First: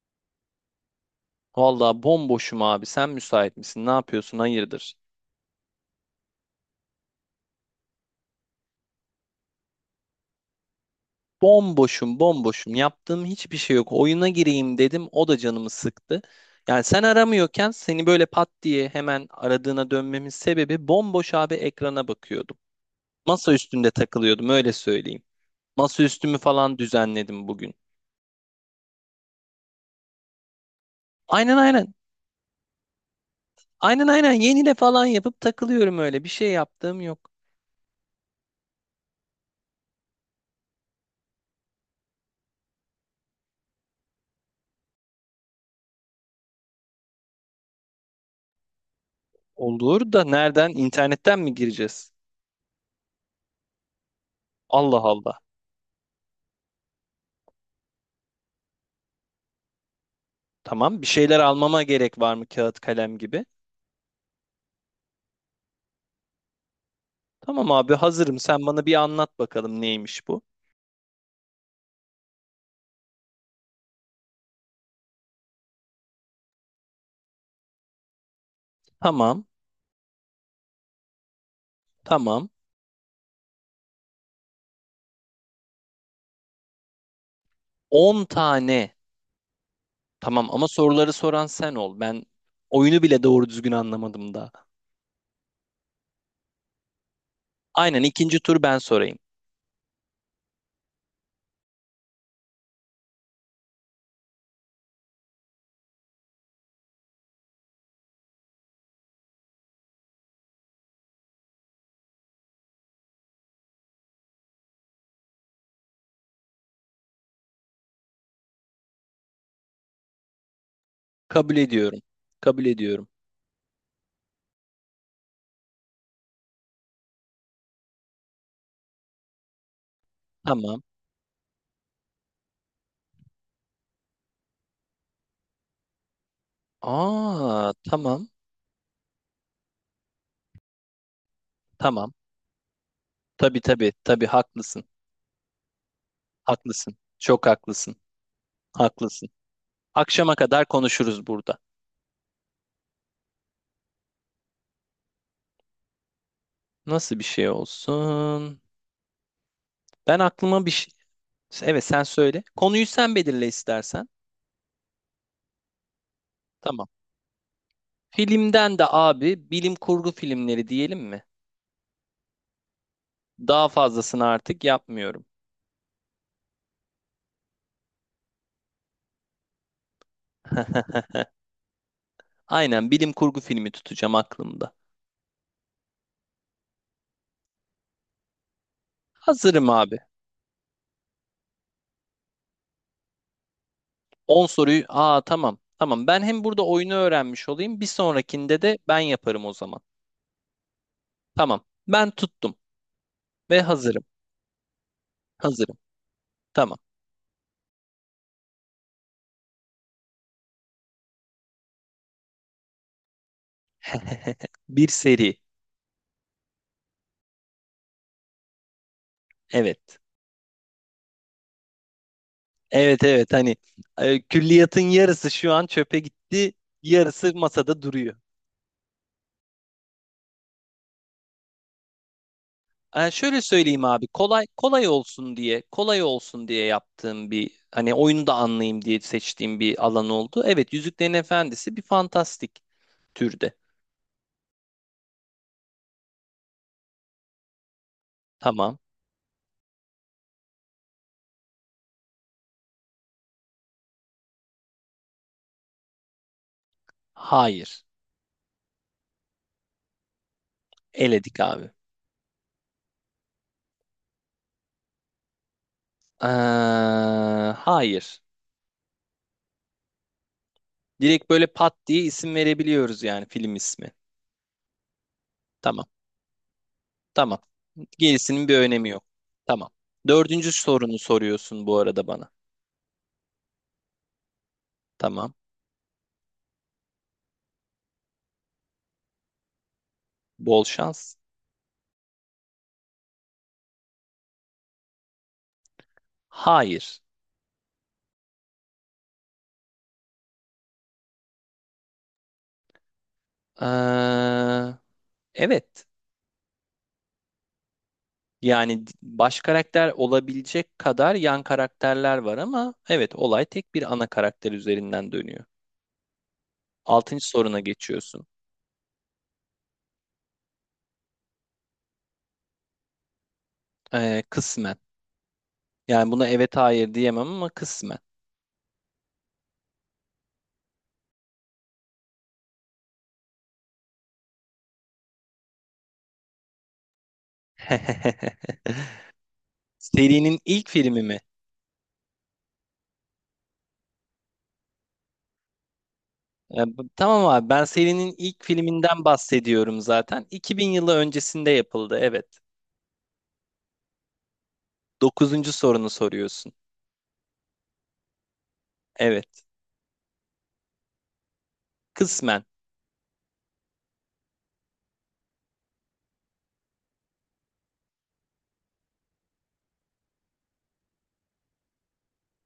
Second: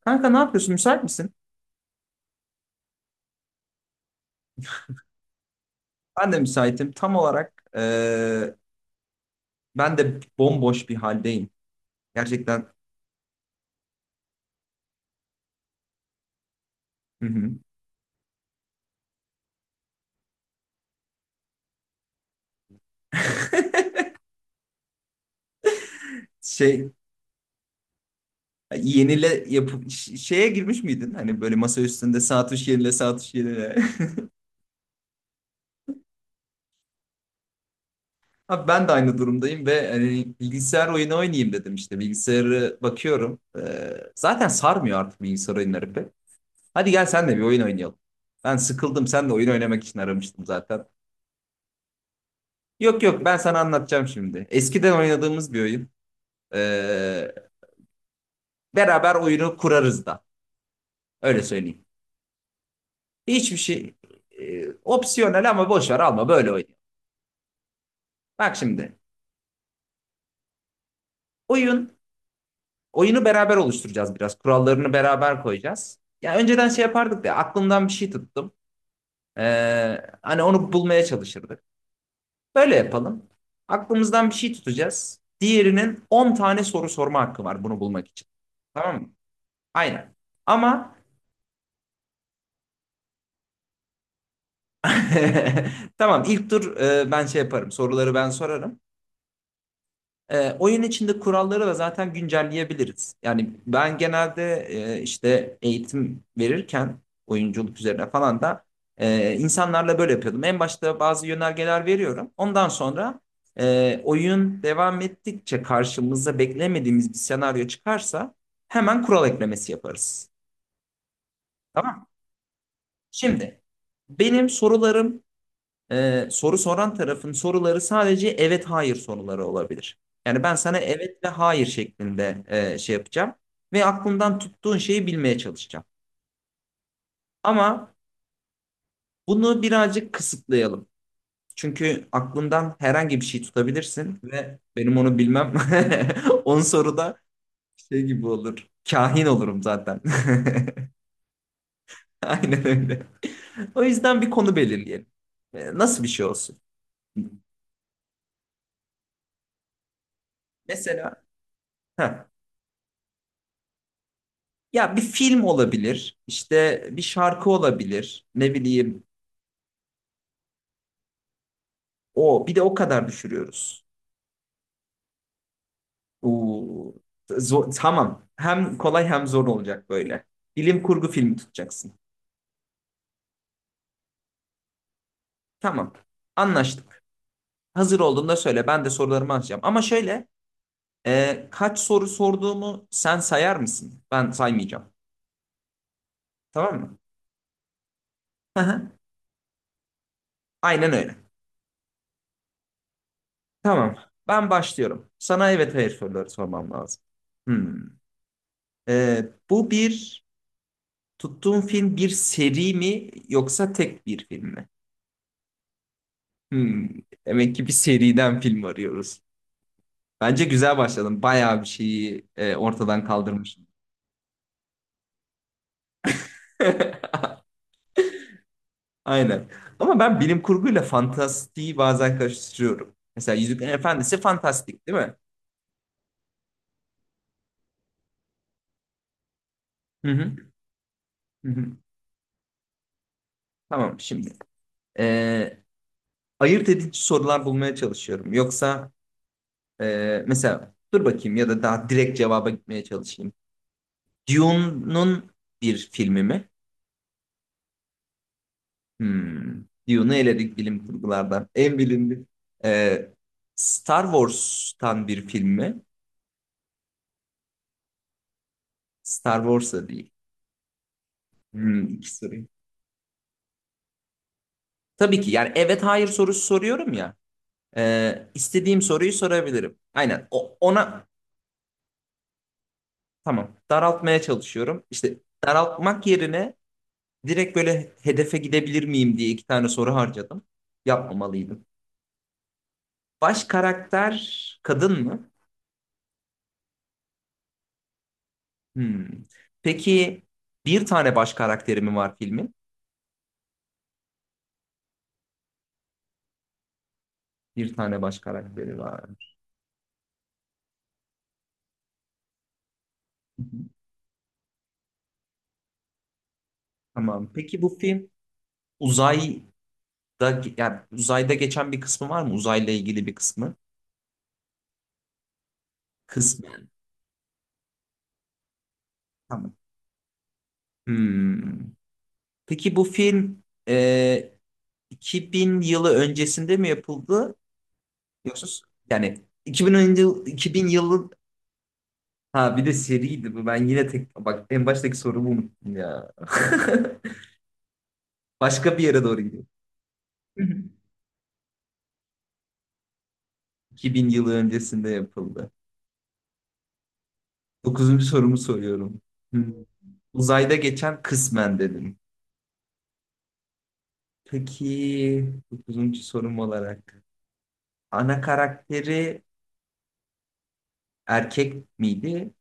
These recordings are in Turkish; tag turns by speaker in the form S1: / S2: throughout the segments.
S1: Kanka ne yapıyorsun? Müsait misin?
S2: Vallahi bomboşum abi. Sen müsait misin? Ne yapıyorsun? Hayırdır?
S1: Ben de müsaitim. Tam olarak ben de bomboş bir haldeyim.
S2: Bomboşum,
S1: Gerçekten.
S2: bomboşum. Yaptığım hiçbir şey yok. Oyuna gireyim dedim. O da canımı sıktı. Yani sen
S1: Hı hı.
S2: aramıyorken seni böyle pat diye hemen aradığına dönmemin sebebi bomboş abi ekrana bakıyordum. Masa üstünde takılıyordum öyle söyleyeyim. Masa üstümü falan
S1: Şey
S2: düzenledim bugün.
S1: yenile yapıp şeye girmiş miydin? Hani böyle
S2: Aynen
S1: masa
S2: aynen.
S1: üstünde saat üç yenile saat üç yenile.
S2: Aynen yenile falan yapıp takılıyorum öyle. Bir şey yaptığım yok.
S1: Abi ben de aynı durumdayım ve hani bilgisayar oyunu oynayayım dedim işte. Bilgisayarı bakıyorum. Zaten sarmıyor artık bilgisayar oyunları pek. Hadi gel sen de bir oyun oynayalım. Ben sıkıldım. Sen de oyun oynamak için
S2: Olur da
S1: aramıştım
S2: nereden?
S1: zaten.
S2: İnternetten mi gireceğiz?
S1: Yok yok ben sana anlatacağım şimdi. Eskiden
S2: Allah Allah.
S1: oynadığımız bir oyun. Ee, beraber oyunu kurarız da.
S2: Tamam. Bir şeyler
S1: Öyle
S2: almama
S1: söyleyeyim.
S2: gerek var mı kağıt kalem gibi?
S1: Hiçbir şey opsiyonel ama boş ver alma böyle oynayalım.
S2: Tamam abi hazırım.
S1: Bak
S2: Sen bana bir
S1: şimdi
S2: anlat bakalım neymiş bu?
S1: oyun oyunu beraber oluşturacağız biraz. Kurallarını beraber koyacağız. Ya önceden şey yapardık ya aklımdan bir şey tuttum.
S2: Tamam.
S1: Hani onu bulmaya çalışırdık.
S2: Tamam.
S1: Böyle yapalım. Aklımızdan bir şey tutacağız. Diğerinin 10 tane soru sorma hakkı var bunu bulmak
S2: 10
S1: için.
S2: tane.
S1: Tamam mı? Aynen.
S2: Tamam ama
S1: Ama
S2: soruları soran sen ol. Ben oyunu bile doğru düzgün anlamadım daha.
S1: tamam ilk tur ben şey yaparım,
S2: Aynen,
S1: soruları ben
S2: ikinci tur ben
S1: sorarım.
S2: sorayım.
S1: Oyun içinde kuralları da zaten güncelleyebiliriz. Yani ben genelde işte eğitim verirken oyunculuk üzerine falan da insanlarla böyle yapıyordum. En başta bazı yönergeler veriyorum. Ondan sonra oyun devam ettikçe karşımıza beklemediğimiz bir senaryo çıkarsa hemen kural eklemesi yaparız.
S2: Kabul
S1: Tamam
S2: ediyorum.
S1: mı?
S2: Kabul ediyorum.
S1: Şimdi benim sorularım soru soran tarafın soruları sadece evet hayır soruları olabilir. Yani ben sana
S2: Tamam.
S1: evet ve hayır şeklinde şey yapacağım ve aklından tuttuğun şeyi bilmeye çalışacağım.
S2: Aa,
S1: Ama
S2: tamam.
S1: bunu birazcık kısıtlayalım. Çünkü
S2: Tamam.
S1: aklından herhangi bir şey
S2: Tabii tabii
S1: tutabilirsin
S2: tabii
S1: ve
S2: haklısın.
S1: benim onu bilmem 10
S2: Haklısın.
S1: soruda
S2: Çok haklısın.
S1: şey gibi olur. Kahin
S2: Haklısın.
S1: olurum zaten.
S2: Akşama kadar konuşuruz burada.
S1: Aynen öyle. O yüzden bir konu belirleyelim. Nasıl bir şey olsun?
S2: Nasıl bir şey olsun? Ben aklıma bir şey.
S1: Mesela
S2: Evet sen
S1: Heh.
S2: söyle. Konuyu sen belirle istersen.
S1: Ya bir film olabilir,
S2: Tamam.
S1: işte bir şarkı olabilir, ne
S2: Filmden de
S1: bileyim.
S2: abi bilim kurgu filmleri diyelim mi?
S1: O bir de o kadar
S2: Daha
S1: düşürüyoruz.
S2: fazlasını artık yapmıyorum.
S1: Oo, tamam. Hem kolay hem zor olacak böyle. Bilim kurgu filmi tutacaksın.
S2: Aynen, bilim kurgu filmi tutacağım aklımda.
S1: Tamam. Anlaştık. Hazır olduğunda söyle. Ben de sorularımı açacağım.
S2: Hazırım
S1: Ama
S2: abi.
S1: şöyle, kaç soru sorduğumu sen sayar mısın? Ben
S2: 10 soruyu.
S1: saymayacağım.
S2: Aa, tamam. Tamam. Ben hem burada
S1: Tamam
S2: oyunu
S1: mı?
S2: öğrenmiş olayım. Bir
S1: Hı
S2: sonrakinde de
S1: hı.
S2: ben yaparım o zaman.
S1: Aynen öyle.
S2: Tamam. Ben tuttum ve
S1: Tamam.
S2: hazırım.
S1: Ben başlıyorum. Sana evet
S2: Hazırım.
S1: hayır soruları sormam
S2: Tamam.
S1: lazım. Hmm. E, bu bir tuttuğun film bir seri mi yoksa tek bir film mi?
S2: Bir seri.
S1: Hmm, demek ki bir seriden film arıyoruz.
S2: Evet.
S1: Bence güzel başladım. Bayağı bir şeyi
S2: Evet,
S1: ortadan
S2: evet, hani
S1: kaldırmışım.
S2: külliyatın yarısı şu an çöpe gitti, yarısı masada duruyor.
S1: Aynen. Ama ben bilim kurguyla fantastiği bazen karıştırıyorum.
S2: E,
S1: Mesela
S2: şöyle
S1: Yüzüklerin
S2: söyleyeyim abi,
S1: Efendisi
S2: kolay
S1: fantastik
S2: kolay
S1: değil mi?
S2: olsun diye, kolay olsun diye yaptığım, bir hani oyunu da anlayayım diye seçtiğim bir
S1: Hı
S2: alan
S1: hı.
S2: oldu. Evet, Yüzüklerin
S1: Hı
S2: Efendisi
S1: hı.
S2: bir fantastik türde.
S1: Tamam şimdi. E, ayırt edici sorular bulmaya çalışıyorum.
S2: Tamam.
S1: Yoksa mesela dur bakayım, ya da daha direkt cevaba gitmeye çalışayım. Dune'un bir filmi mi?
S2: Hayır.
S1: Hmm. Dune'u eledik bilim
S2: Eledik
S1: kurgulardan.
S2: abi.
S1: En bilindik. Ee, Star Wars'tan bir film mi?
S2: Ee, hayır.
S1: Star Wars'a değil.
S2: Direkt böyle pat diye
S1: İki
S2: isim
S1: sorayım.
S2: verebiliyoruz yani, film ismi.
S1: Tabii ki yani evet
S2: Tamam.
S1: hayır sorusu soruyorum ya.
S2: Tamam. Gerisinin bir
S1: İstediğim
S2: önemi yok.
S1: soruyu
S2: Tamam.
S1: sorabilirim. Aynen
S2: Dördüncü sorunu
S1: ona.
S2: soruyorsun bu arada bana.
S1: Tamam, daraltmaya çalışıyorum. İşte
S2: Tamam.
S1: daraltmak yerine direkt böyle hedefe gidebilir miyim diye iki tane soru harcadım.
S2: Bol şans.
S1: Yapmamalıydım. Baş karakter kadın mı?
S2: Hayır.
S1: Hmm. Peki bir tane baş karakteri mi var filmin?
S2: Ee, evet.
S1: Bir tane baş karakteri
S2: Yani
S1: var.
S2: baş karakter olabilecek kadar yan karakterler var ama evet, olay
S1: Hı hı.
S2: tek bir ana karakter üzerinden dönüyor. Altıncı
S1: Tamam.
S2: soruna
S1: Peki bu film
S2: geçiyorsun.
S1: uzayda uzayda geçen bir kısmı var mı? Uzayla ilgili bir kısmı.
S2: Kısmen. Yani buna
S1: Kısmı.
S2: evet hayır diyemem ama kısmen.
S1: Tamam. Hmm. Peki bu film e, 2000 yılı öncesinde mi yapıldı? Yoksa yani
S2: Serinin ilk
S1: 2000
S2: filmi
S1: yılı.
S2: mi?
S1: Ha, bir de seriydi bu. Ben yine tek bak en baştaki sorumu unuttum ya.
S2: E, bu- tamam abi, ben serinin ilk
S1: Başka bir
S2: filminden
S1: yere doğru
S2: bahsediyorum zaten.
S1: gidiyor.
S2: 2000 yılı öncesinde yapıldı, evet.
S1: 2000 yılı öncesinde
S2: Dokuzuncu
S1: yapıldı.
S2: sorunu soruyorsun.
S1: Dokuzuncu sorumu soruyorum.
S2: Evet.
S1: Hmm. Uzayda geçen kısmen dedim.
S2: Kısmen.
S1: Peki dokuzuncu sorum olarak ana karakteri erkek miydi?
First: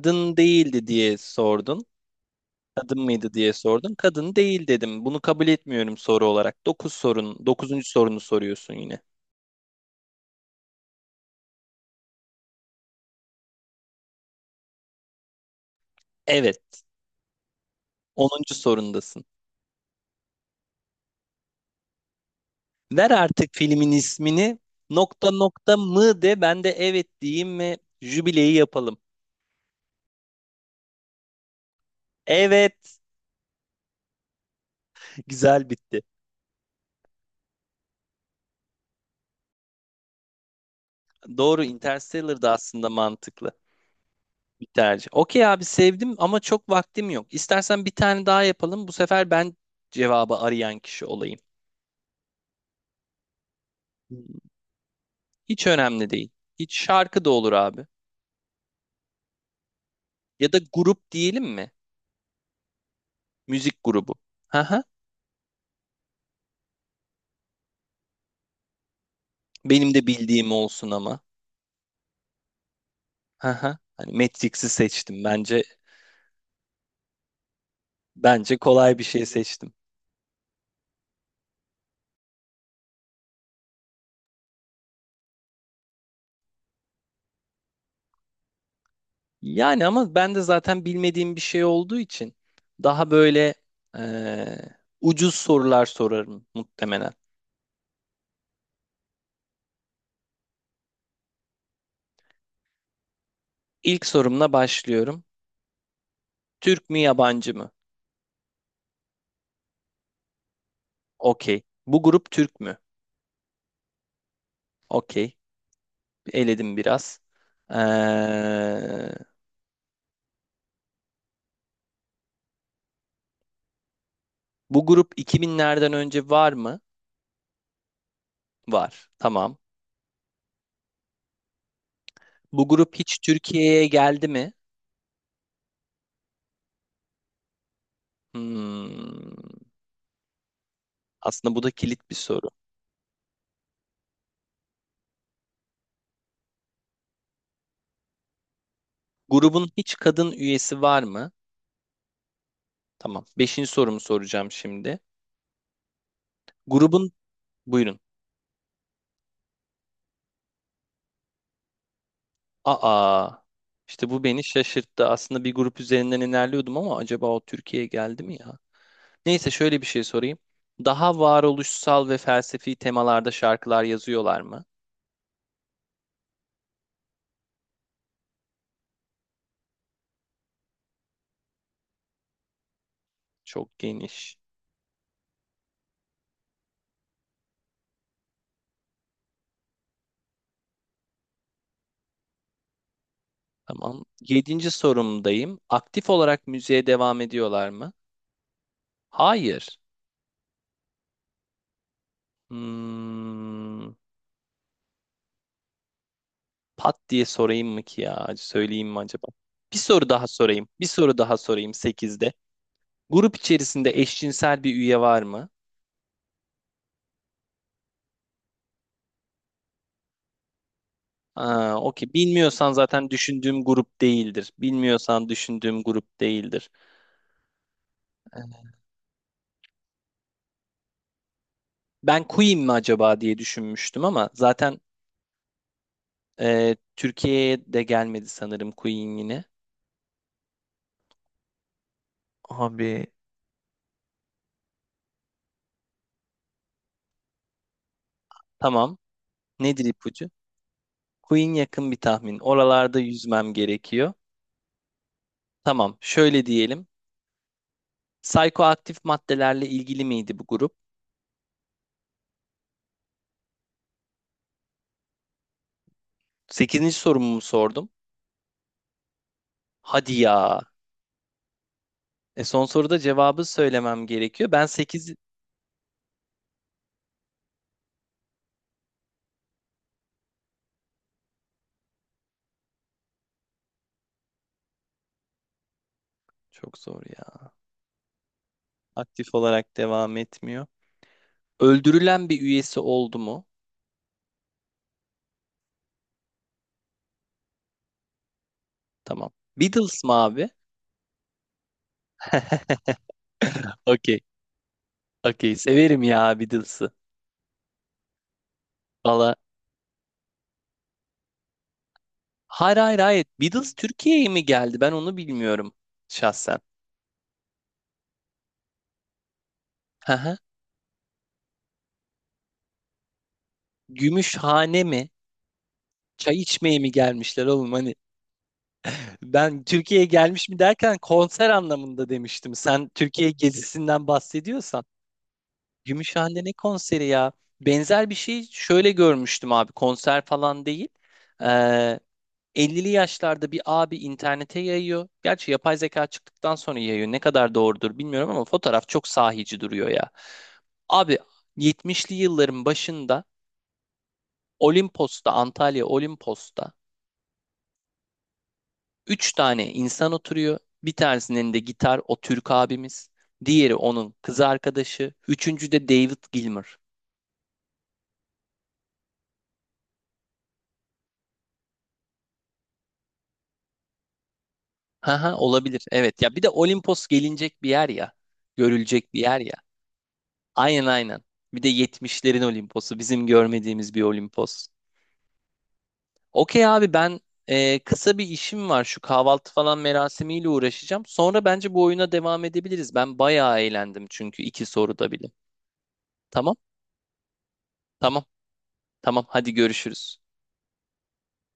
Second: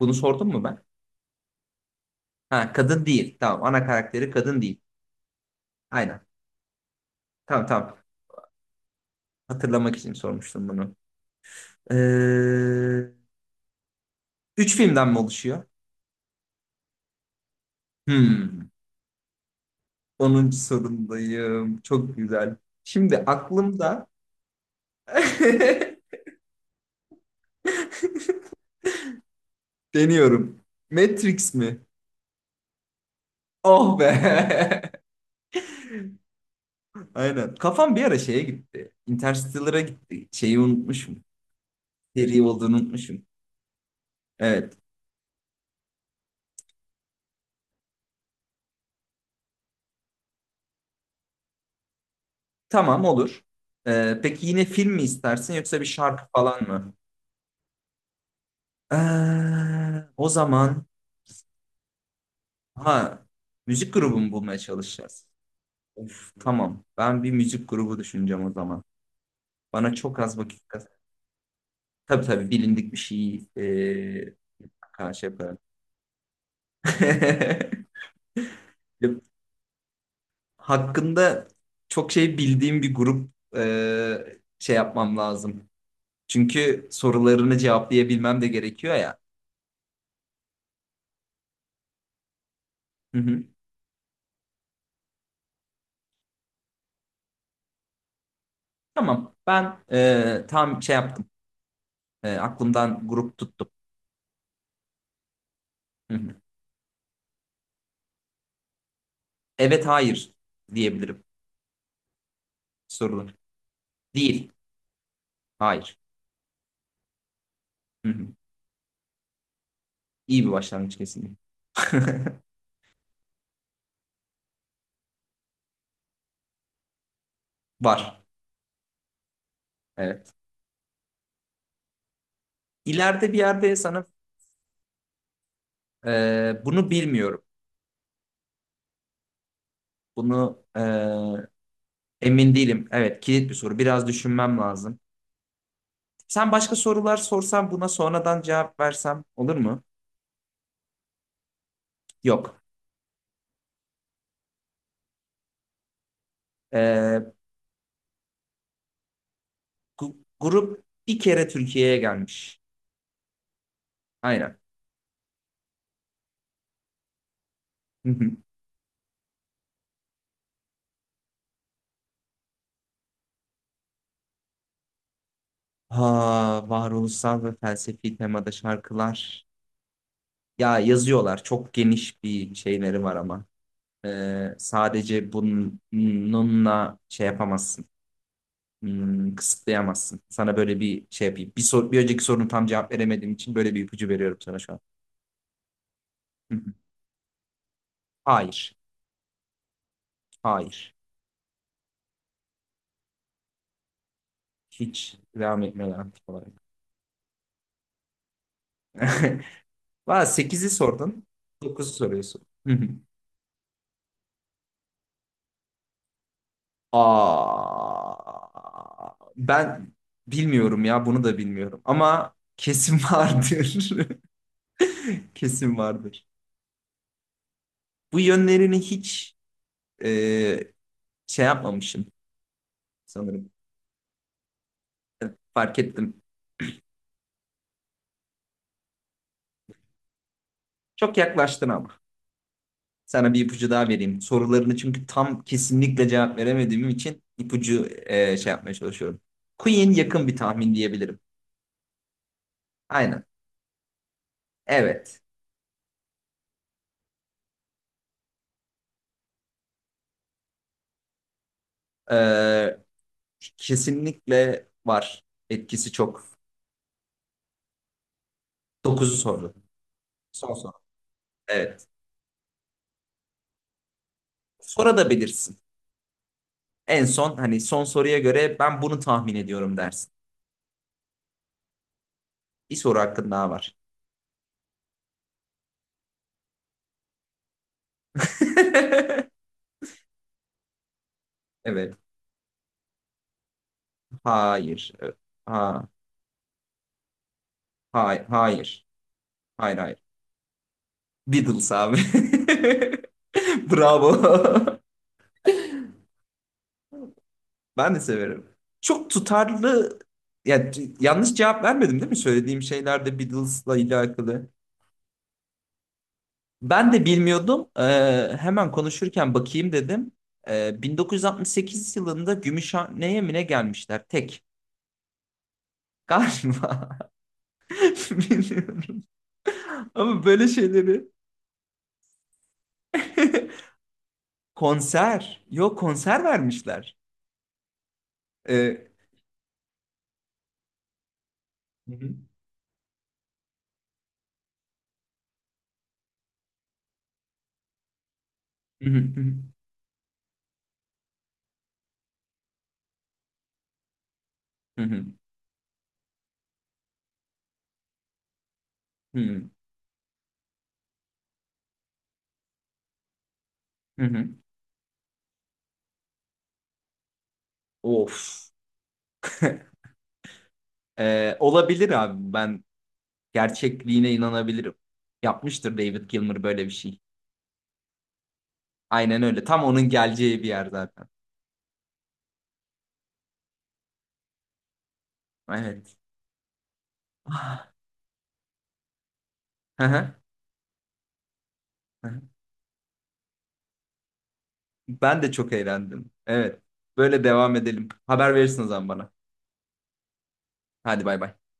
S1: Bunu sordum mu ben?
S2: değildi diye sordun.
S1: Ha,
S2: Kadın
S1: kadın
S2: mıydı
S1: değil.
S2: diye
S1: Tamam, ana
S2: sordun.
S1: karakteri
S2: Kadın
S1: kadın
S2: değil
S1: değil.
S2: dedim. Bunu kabul etmiyorum
S1: Aynen.
S2: soru olarak. Dokuz sorun,
S1: Tamam
S2: dokuzuncu
S1: tamam.
S2: sorunu soruyorsun yine.
S1: Hatırlamak için sormuştum bunu. Ee, üç filmden mi oluşuyor?
S2: Evet. Onuncu
S1: Hmm.
S2: sorundasın.
S1: Onuncu sorumdayım. Çok güzel.
S2: Ver
S1: Şimdi
S2: artık filmin
S1: aklımda
S2: ismini. Nokta nokta mı de, ben de evet diyeyim ve jübileyi yapalım.
S1: deniyorum. Matrix mi?
S2: Evet.
S1: Oh be.
S2: Güzel bitti.
S1: Aynen. Kafam bir ara şeye gitti. Interstellar'a gitti. Şeyi unutmuşum.
S2: Doğru,
S1: Seri
S2: Interstellar da
S1: olduğunu
S2: aslında
S1: unutmuşum.
S2: mantıklı bir
S1: Evet.
S2: tercih. Okey abi, sevdim ama çok vaktim yok. İstersen bir tane daha yapalım. Bu sefer ben cevabı arayan kişi olayım.
S1: Tamam, olur. Peki yine film mi istersin
S2: Hiç
S1: yoksa bir
S2: önemli
S1: şarkı
S2: değil.
S1: falan
S2: Hiç,
S1: mı?
S2: şarkı da olur abi.
S1: O
S2: Ya da
S1: zaman
S2: grup diyelim mi?
S1: ha,
S2: Müzik
S1: müzik
S2: grubu.
S1: grubu mu bulmaya
S2: Haha.
S1: çalışacağız? Of, tamam. Ben bir müzik grubu düşüneceğim o zaman. Bana
S2: Benim de
S1: çok az
S2: bildiğim
S1: vakit kaz.
S2: olsun ama.
S1: Tabii tabii, bilindik bir şey
S2: Haha. Hani Matrix'i seçtim.
S1: karşı yaparım.
S2: Bence bence kolay bir
S1: Ya,
S2: şey seçtim.
S1: hakkında çok şey bildiğim bir grup şey yapmam lazım. Çünkü sorularını cevaplayabilmem de gerekiyor ya.
S2: Yani ama ben de zaten bilmediğim bir şey olduğu için daha
S1: Hı hı.
S2: böyle eee, ucuz sorular sorarım muhtemelen.
S1: Tamam. Ben tam şey yaptım. Aklımdan grup tuttum.
S2: İlk sorumla başlıyorum.
S1: Hı hı.
S2: Türk mü yabancı mı?
S1: Evet, hayır diyebilirim
S2: Okey. Bu grup Türk mü?
S1: sorular. Değil.
S2: Okey.
S1: Hayır.
S2: Eledim biraz. Ee,
S1: Hı hı. İyi bir başlangıç kesinlikle.
S2: bu grup 2000'lerden önce var mı?
S1: Var.
S2: Var. Tamam.
S1: Evet.
S2: Bu grup hiç
S1: İleride bir yerde
S2: Türkiye'ye
S1: sana
S2: geldi mi?
S1: bunu bilmiyorum.
S2: Hmm.
S1: Bunu
S2: Aslında bu da kilit bir soru.
S1: emin değilim. Evet, kilit bir soru. Biraz düşünmem lazım. Sen başka sorular sorsan buna sonradan cevap versem olur
S2: Grubun
S1: mu?
S2: hiç kadın üyesi var mı?
S1: Yok.
S2: Tamam. Beşinci sorumu soracağım şimdi. Grubun,
S1: Ee,
S2: buyurun.
S1: grup bir kere Türkiye'ye gelmiş.
S2: Aa. İşte bu beni
S1: Aynen.
S2: şaşırttı. Aslında bir grup üzerinden ilerliyordum ama acaba o Türkiye'ye
S1: Hı
S2: geldi
S1: hı.
S2: mi ya? Neyse şöyle bir şey sorayım. Daha varoluşsal ve felsefi temalarda şarkılar yazıyorlar mı?
S1: Ha, varoluşsal ve felsefi temada şarkılar. Ya yazıyorlar. Çok geniş bir şeyleri var ama.
S2: Çok geniş.
S1: Sadece bununla şey yapamazsın. Kısıtlayamazsın. Sana böyle bir şey yapayım. Bir önceki sorunu tam cevap veremediğim için böyle bir
S2: Tamam.
S1: ipucu veriyorum sana
S2: Yedinci
S1: şu an.
S2: sorumdayım. Aktif olarak
S1: Hı hı.
S2: müziğe devam ediyorlar mı?
S1: Hayır.
S2: Hayır.
S1: Hayır.
S2: Hmm,
S1: Hiç devam etmiyorlar aktif olarak.
S2: pat diye sorayım mı ki ya? Söyleyeyim mi acaba? Bir soru
S1: Valla
S2: daha sorayım.
S1: 8'i
S2: Bir soru
S1: sordun.
S2: daha sorayım
S1: Dokuzu
S2: sekizde.
S1: soruyorsun. Hı hı.
S2: Grup içerisinde eşcinsel bir üye var mı?
S1: Aa, ben bilmiyorum ya, bunu da
S2: Aa,
S1: bilmiyorum.
S2: okey.
S1: Ama
S2: Bilmiyorsan
S1: kesin
S2: zaten düşündüğüm
S1: vardır.
S2: grup değildir. Bilmiyorsan
S1: Kesin
S2: düşündüğüm grup
S1: vardır.
S2: değildir.
S1: Bu yönlerini hiç e, şey yapmamışım
S2: Ben Queen mi acaba diye
S1: sanırım.
S2: düşünmüştüm ama zaten
S1: Fark ettim.
S2: Türkiye'ye de gelmedi sanırım Queen yine.
S1: Çok yaklaştın ama.
S2: Abi.
S1: Sana bir ipucu daha vereyim. Sorularını çünkü tam kesinlikle cevap veremediğim için ipucu şey yapmaya
S2: Tamam.
S1: çalışıyorum.
S2: Nedir
S1: Queen yakın
S2: ipucu?
S1: bir tahmin diyebilirim.
S2: Queen yakın bir tahmin. Oralarda
S1: Aynen.
S2: yüzmem gerekiyor.
S1: Evet.
S2: Tamam. Şöyle diyelim. Psikoaktif maddelerle ilgili miydi bu grup?
S1: Ee, kesinlikle var. Etkisi çok.
S2: Sekizinci sorumu mu sordum?
S1: Dokuzu sordu.
S2: Hadi
S1: Son
S2: ya.
S1: soru. Evet.
S2: E, son soruda cevabı söylemem gerekiyor. Ben
S1: Sonra da
S2: sekiz.
S1: bilirsin. En son, hani son soruya göre ben bunu tahmin ediyorum dersin. Bir soru hakkın daha var.
S2: Çok zor ya. Aktif olarak devam etmiyor.
S1: Evet.
S2: Öldürülen bir üyesi oldu mu?
S1: Hayır. Evet. Ha, hayır.
S2: Tamam.
S1: Hayır hayır.
S2: Beatles mı abi?
S1: Beatles abi.
S2: Okey.
S1: Bravo.
S2: Okey, severim ya Beatles'ı.
S1: Ben de severim. Çok
S2: Valla
S1: tutarlı. Ya, yanlış cevap vermedim değil mi? Söylediğim
S2: hayır, hayır,
S1: şeyler de
S2: hayır,
S1: Beatles'la
S2: Beatles Türkiye'ye mi
S1: alakalı.
S2: geldi ben onu bilmiyorum şahsen.
S1: Ben de bilmiyordum. Hemen konuşurken bakayım dedim.
S2: Hı hı.
S1: 1968 yılında Gümüşhane'ye mi ne gelmişler? Tek.
S2: Gümüşhane mi? Çay içmeye mi
S1: Galiba.
S2: gelmişler oğlum, hani
S1: Bilmiyorum.
S2: ben Türkiye'ye
S1: Ama böyle
S2: gelmiş mi derken
S1: şeyleri.
S2: konser anlamında demiştim. Sen Türkiye gezisinden bahsediyorsan.
S1: Konser. Yok, konser
S2: Gümüşhane ne
S1: vermişler.
S2: konseri ya? Benzer bir şey
S1: Ee,
S2: şöyle görmüştüm abi, konser falan değil.
S1: Hı
S2: Ee,
S1: hı.
S2: 50'li yaşlarda bir abi internete yayıyor. Gerçi yapay zeka çıktıktan sonra yayıyor. Ne kadar doğrudur bilmiyorum ama fotoğraf
S1: Hı
S2: çok
S1: hı.
S2: sahici duruyor ya. Abi, 70'li yılların başında
S1: Hı hı.
S2: Olimpos'ta, Antalya Olimpos'ta
S1: Hı
S2: üç
S1: hı.
S2: tane insan oturuyor. Bir tanesinin elinde gitar, o Türk abimiz. Diğeri
S1: Hı
S2: onun
S1: hı.
S2: kız arkadaşı. Üçüncü de David Gilmour.
S1: Of. Olabilir abi. Ben gerçekliğine inanabilirim.
S2: Haha,
S1: Yapmıştır
S2: olabilir.
S1: David
S2: Evet ya,
S1: Gilmour
S2: bir de
S1: böyle bir şey.
S2: Olimpos gelinecek bir yer ya. Görülecek bir
S1: Aynen
S2: yer
S1: öyle.
S2: ya.
S1: Tam onun geleceği bir yer
S2: Aynen,
S1: zaten.
S2: aynen. Bir de 70'lerin Olimpos'u bizim görmediğimiz bir Olimpos.
S1: Evet.
S2: Okey abi, ben
S1: Ah.
S2: kısa bir işim var, şu kahvaltı falan
S1: Hı hı.
S2: merasimiyle uğraşacağım. Sonra bence bu oyuna
S1: Hı.
S2: devam edebiliriz. Ben bayağı eğlendim çünkü iki soruda
S1: Ben
S2: bile.
S1: de çok eğlendim.
S2: Tamam
S1: Evet. Böyle devam edelim.
S2: tamam
S1: Haber verirsin o zaman bana.
S2: tamam hadi görüşürüz.
S1: Hadi bay bay.